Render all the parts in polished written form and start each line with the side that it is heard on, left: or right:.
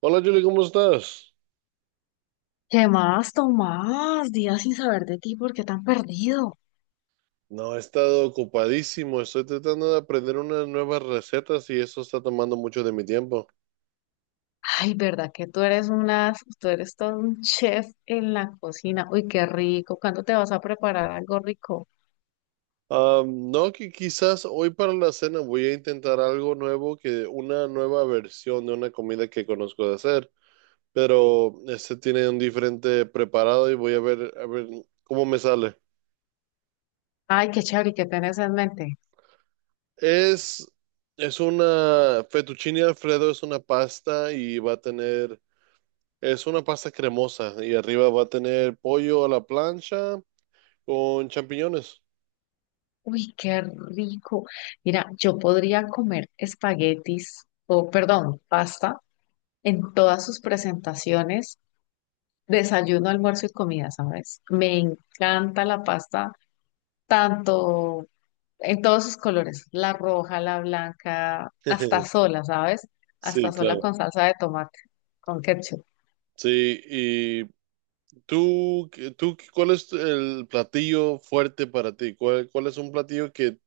right: Hola Julie, ¿cómo estás?
left: ¿Qué más, Tomás? Días sin saber de ti, ¿por qué tan perdido?
right: No, he estado ocupadísimo, estoy tratando de aprender unas nuevas recetas y eso está tomando mucho de mi tiempo.
left: Ay, ¿verdad que tú eres una, tú eres todo un chef en la cocina? Uy, qué rico. ¿Cuándo te vas a preparar algo rico?
right: No, que quizás hoy para la cena voy a intentar algo nuevo, que una nueva versión de una comida que conozco de hacer, pero este tiene un diferente preparado y voy a ver, cómo me sale.
left: Ay, qué chévere, ¿y qué tienes en mente?
right: Es, es una fettuccine Alfredo, es una pasta y va a tener. Es una pasta cremosa y arriba va a tener pollo a la plancha con champiñones.
left: Uy, qué rico. Mira, yo podría comer espaguetis o, perdón, pasta en todas sus presentaciones, desayuno, almuerzo y comida, ¿sabes? Me encanta la pasta tanto en todos sus colores, la roja, la blanca, hasta sola, ¿sabes? Hasta
right: Sí,
left: sola
right: claro.
left: con salsa de tomate, con ketchup.
right: Sí, y tú, ¿cuál es el platillo fuerte para ti? ¿Cuál es un platillo que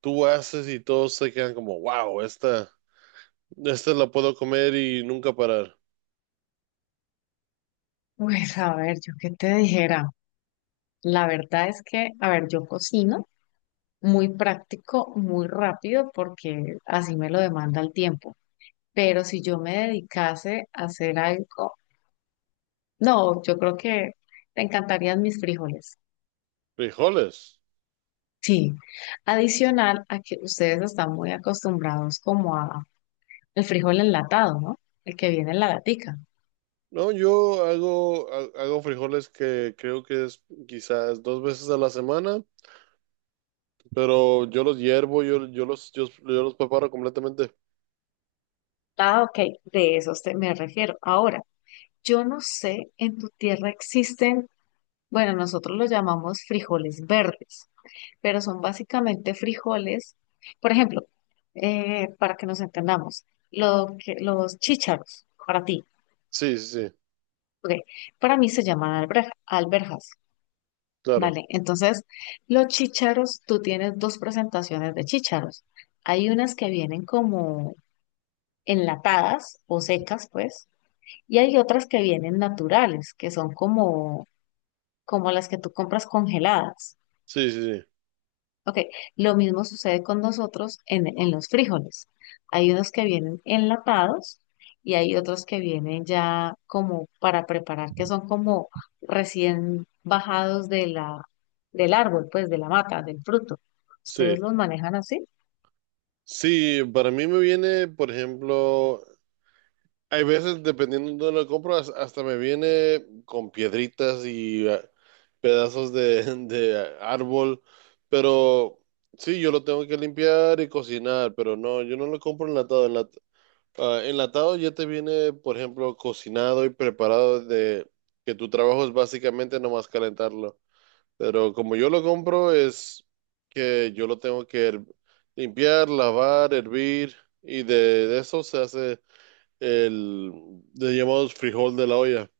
right: tú haces y todos se quedan como, wow, esta la puedo comer y nunca parar?
left: Pues a ver, yo qué te dijera. La verdad es que, a ver, yo cocino muy práctico, muy rápido, porque así me lo demanda el tiempo. Pero si yo me dedicase a hacer algo, no, yo creo que te encantarían mis frijoles.
right: Frijoles.
left: Sí, adicional a que ustedes están muy acostumbrados como a el frijol enlatado, ¿no? El que viene en la latica.
right: No, hago frijoles que creo que es quizás dos veces a la semana. Pero yo los hiervo, yo los preparo completamente.
left: Ah, ok, de esos me refiero. Ahora, yo no sé, en tu tierra existen, bueno, nosotros los llamamos frijoles verdes, pero son básicamente frijoles, por ejemplo, para que nos entendamos, lo que, los chícharos, para ti,
right: Sí, sí, sí,
left: ok, para mí se llaman alberjas,
right: claro.
left: ¿vale? Entonces, los chícharos, tú tienes dos presentaciones de chícharos. Hay unas que vienen como enlatadas o secas, pues, y hay otras que vienen naturales, que son como, como las que tú compras congeladas.
right: Sí, sí, sí.
left: Ok, lo mismo sucede con nosotros en los frijoles. Hay unos que vienen enlatados y hay otros que vienen ya como para preparar, que son como recién bajados de la, del árbol, pues de la mata, del fruto.
right: Sí.
left: ¿Ustedes los manejan así?
right: Sí, para mí me viene, por ejemplo, hay veces, dependiendo de dónde lo compro, hasta me viene con piedritas y ah, pedazos de, de árbol. Pero sí, yo lo tengo que limpiar y cocinar, pero no, yo no lo compro enlatado. Ah, enlatado ya te viene, por ejemplo, cocinado y preparado de que tu trabajo es básicamente nomás calentarlo. Pero como yo lo compro es que yo lo tengo que limpiar, lavar, hervir y de eso se hace el de llamados frijol de la olla.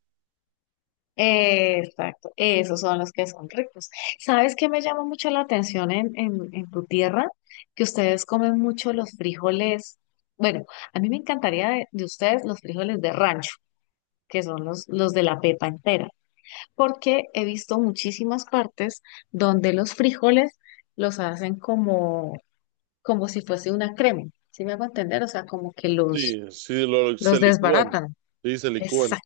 left: Exacto, esos son los que son ricos. ¿Sabes qué me llama mucho la atención en tu tierra? Que ustedes comen mucho los frijoles. Bueno, a mí me encantaría de ustedes los frijoles de rancho, que son los de la pepa entera, porque he visto muchísimas partes donde los frijoles los hacen como, como si fuese una crema. ¿Sí me hago entender? O sea, como que los,
right: Sí, se
left: los
right: licúan.
left: desbaratan.
right: Sí, se licúan.
left: Exacto.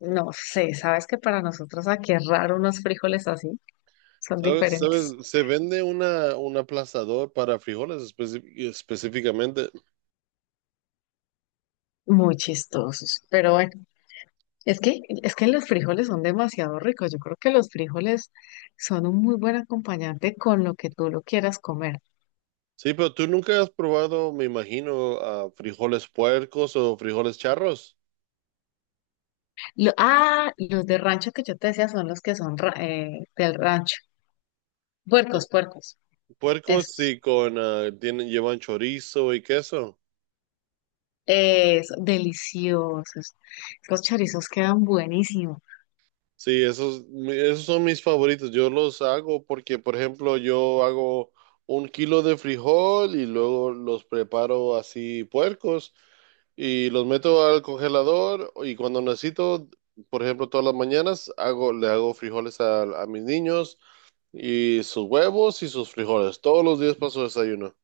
left: No sé, sabes que para nosotros aquí es raro unos frijoles así. Son
right: ¿Sabes?
left: diferentes,
right: ¿Sabes? Se vende un aplastador para frijoles específicamente.
left: muy chistosos. Pero bueno, es que los frijoles son demasiado ricos. Yo creo que los frijoles son un muy buen acompañante con lo que tú lo quieras comer.
right: Sí, pero tú nunca has probado, me imagino, ah, frijoles puercos o frijoles charros.
left: Los de rancho que yo te decía son los que son del rancho. Puercos, puercos,
right: Puercos
left: esos.
right: sí, con ah, tienen, llevan chorizo y queso.
left: Deliciosos. Los chorizos quedan buenísimos.
right: Sí, esos, esos son mis favoritos. Yo los hago porque, por ejemplo, yo hago un kilo de frijol y luego los preparo así puercos y los meto al congelador y cuando necesito, por ejemplo, todas las mañanas hago, le hago frijoles a mis niños. Y sus huevos y sus frijoles. Todos los días paso desayuno.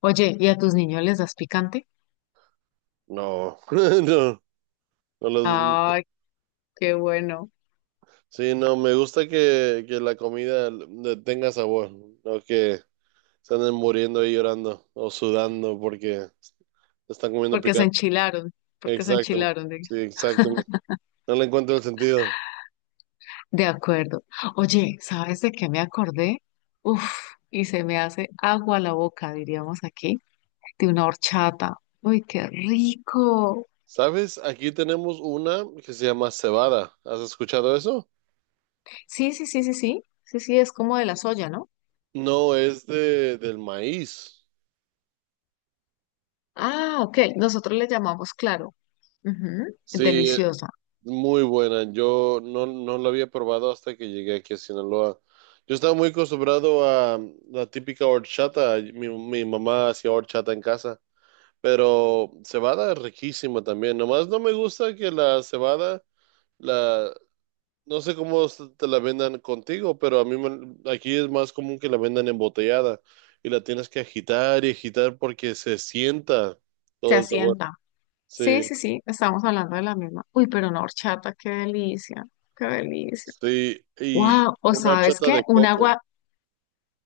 left: Oye, ¿y a tus niños les das picante?
right: No, no, no los-
left: Ay, qué bueno,
right: sí, no, me gusta que la comida le tenga sabor, no que se anden muriendo y llorando o sudando porque están comiendo
left: porque se
right: picante.
left: enchilaron, porque se
right: Exacto,
left: enchilaron.
right: sí, exacto. No le encuentro el sentido.
left: De acuerdo. Oye, ¿sabes de qué me acordé? Uf, y se me hace agua la boca, diríamos aquí, de una horchata. Uy, qué rico.
right: ¿Sabes? Aquí tenemos una que se llama cebada. ¿Has escuchado eso?
left: Sí, sí, sí, sí, sí. Sí, sí, es como de la soya, ¿no?
right: No, es del maíz.
left: Ah, ok. Nosotros le llamamos claro. Ujú,
right: Sí,
left: deliciosa.
right: muy buena. Yo no, No la había probado hasta que llegué aquí a Sinaloa. Yo estaba muy acostumbrado a la típica horchata. Mi mamá hacía horchata en casa, pero cebada es riquísima también. Nomás no me gusta que la cebada, la, no sé cómo te la vendan contigo, pero a mí aquí es más común que la vendan embotellada y la tienes que agitar y agitar porque se sienta
left: Se
right: todo el sabor.
left: asienta. Sí,
right: Sí,
left: sí, sí. Estamos hablando de la misma. Uy, pero una horchata, qué delicia. Qué delicia.
right: sí. Y
left: Wow. ¿O
right: una
left: sabes
right: horchata
left: qué?
right: de coco.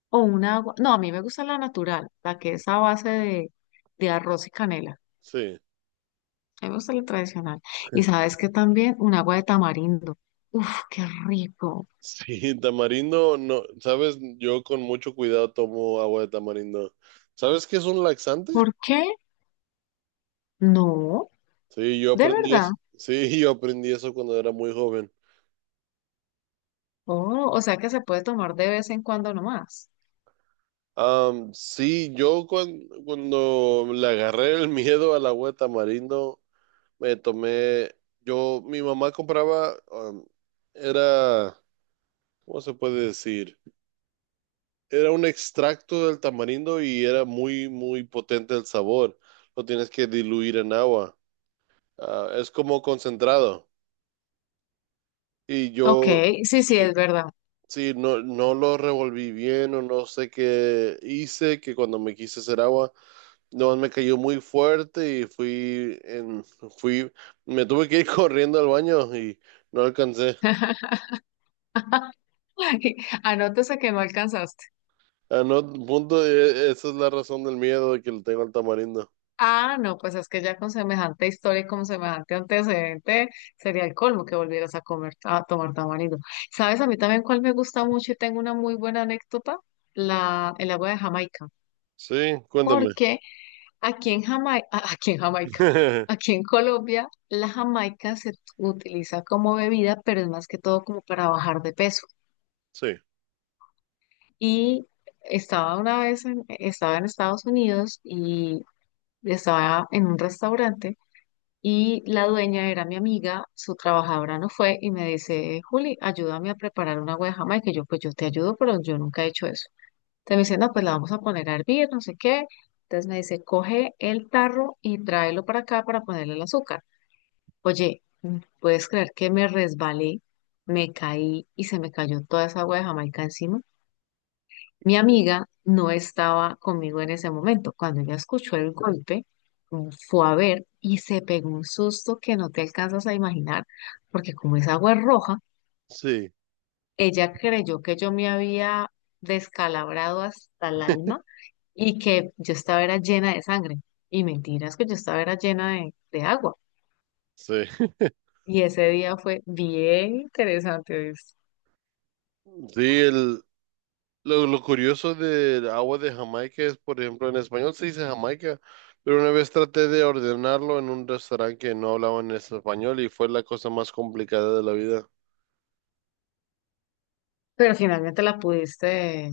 left: O una agua. No, a mí me gusta la natural, la que es a base de arroz y canela.
right: Sí.
left: A mí me gusta la tradicional. Y sabes que también un agua de tamarindo. Uf, qué rico.
right: Sí, tamarindo, no, sabes, yo con mucho cuidado tomo agua de tamarindo. ¿Sabes qué es un laxante?
left: ¿Por qué? No,
right: Sí, yo
left: de
right: aprendí eso,
left: verdad.
right: sí, yo aprendí eso cuando era muy joven.
left: Oh, o sea que se puede tomar de vez en cuando nomás.
right: Sí, yo cuando, le agarré el miedo al agua de tamarindo, me tomé, yo, mi mamá compraba, era, ¿cómo se puede decir? Era un extracto del tamarindo y era muy potente el sabor. Lo tienes que diluir en agua. Ah, es como concentrado. Y
left: Ok,
right: yo,
left: sí, sí,
right: sí,
left: es verdad.
right: sí, no, no lo revolví bien o no sé qué hice, que cuando me quise hacer agua, no, me cayó muy fuerte y fui, me tuve que ir corriendo al baño y no alcancé.
left: Anótese que no alcanzaste.
right: A no, punto, esa es la razón del miedo de que le tengo al tamarindo.
left: Ah, no, pues es que ya con semejante historia y con semejante antecedente sería el colmo que volvieras a comer, a tomar tamarindo. ¿Sabes? A mí también cuál me gusta mucho y tengo una muy buena anécdota, el agua de Jamaica.
right: Sí, cuéntame.
left: Porque aquí en Jamaica, aquí en Jamaica, aquí en Colombia, la Jamaica se utiliza como bebida, pero es más que todo como para bajar de peso.
right: Sí,
left: Y estaba en Estados Unidos y estaba en un restaurante. Y la dueña era mi amiga, su trabajadora no fue y me dice, Juli, ayúdame a preparar una agua de Jamaica. Y yo, pues yo te ayudo, pero yo nunca he hecho eso. Entonces me dice, no, pues la vamos a poner a hervir, no sé qué. Entonces me dice, coge el tarro y tráelo para acá para ponerle el azúcar. Oye, ¿puedes creer que me resbalé, me caí y se me cayó toda esa agua de Jamaica encima? Mi amiga no estaba conmigo en ese momento. Cuando ella escuchó el golpe, fue a ver y se pegó un susto que no te alcanzas a imaginar, porque como esa agua es roja,
right: sí,
left: ella creyó que yo me había descalabrado hasta el alma y que yo estaba era llena de sangre. Y mentiras que yo estaba era llena de agua.
right: sí.
left: Y ese día fue bien interesante, ¿viste?
right: Sí, lo, curioso del agua de Jamaica es, por ejemplo, en español se dice Jamaica, pero una vez traté de ordenarlo en un restaurante que no hablaban español y fue la cosa más complicada de la vida.
left: Pero finalmente la pudiste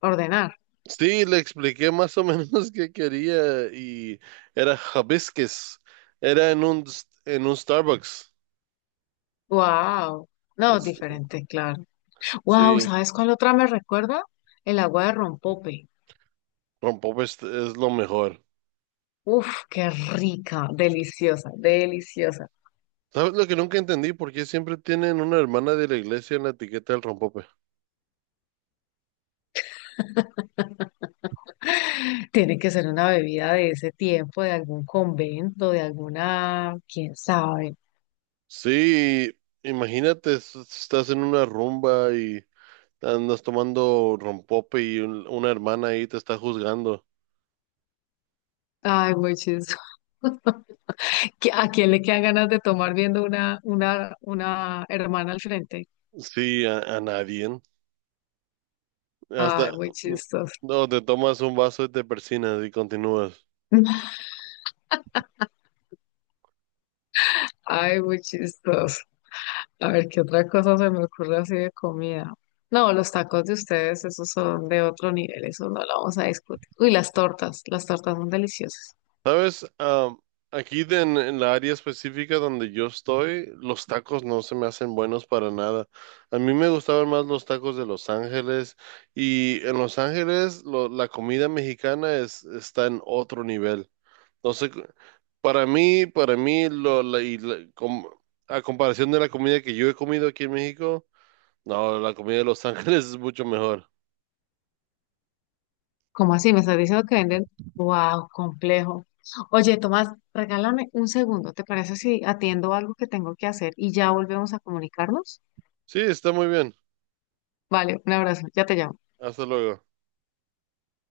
left: ordenar.
right: Sí, le expliqué más o menos qué quería y era hibiscus. Era en en un Starbucks.
left: ¡Wow! No,
right: Es-
left: diferente, claro. Wow,
right: sí,
left: ¿sabes cuál otra me recuerda? El agua de rompope.
right: con pop es lo mejor.
left: Uf, qué rica, deliciosa, deliciosa.
right: ¿Sabes lo que nunca entendí? ¿Por qué siempre tienen una hermana de la iglesia en la etiqueta del rompope?
left: Tiene que ser una bebida de ese tiempo, de algún convento, de alguna, quién sabe.
right: Sí, imagínate, estás en una rumba y andas tomando rompope y una hermana ahí te está juzgando.
left: Ay, muy chistoso. ¿A quién le quedan ganas de tomar viendo una hermana al frente?
right: Sí, a nadie. Hasta,
left: Ay, muy
right: no,
left: chistoso.
right: no, te tomas un vaso y te persinas y continúas.
left: Ay, muy chistoso. A ver, ¿qué otra cosa se me ocurre así de comida? No, los tacos de ustedes, esos son de otro nivel, eso no lo vamos a discutir. Uy, las tortas son deliciosas.
right: ¿Sabes? Aquí en la área específica donde yo estoy, los tacos no se me hacen buenos para nada. A mí me gustaban más los tacos de Los Ángeles y en Los Ángeles la comida mexicana es, está en otro nivel. Entonces, para mí, lo, la- y la- com- a comparación de la comida que yo he comido aquí en México, no, la comida de Los Ángeles es mucho mejor.
left: ¿Cómo así? ¿Me estás diciendo que venden? Wow, complejo. Oye, Tomás, regálame un segundo, ¿te parece si atiendo algo que tengo que hacer y ya volvemos a comunicarnos?
right: Sí, está muy bien.
left: Vale, un abrazo, ya te llamo.
right: Hasta luego.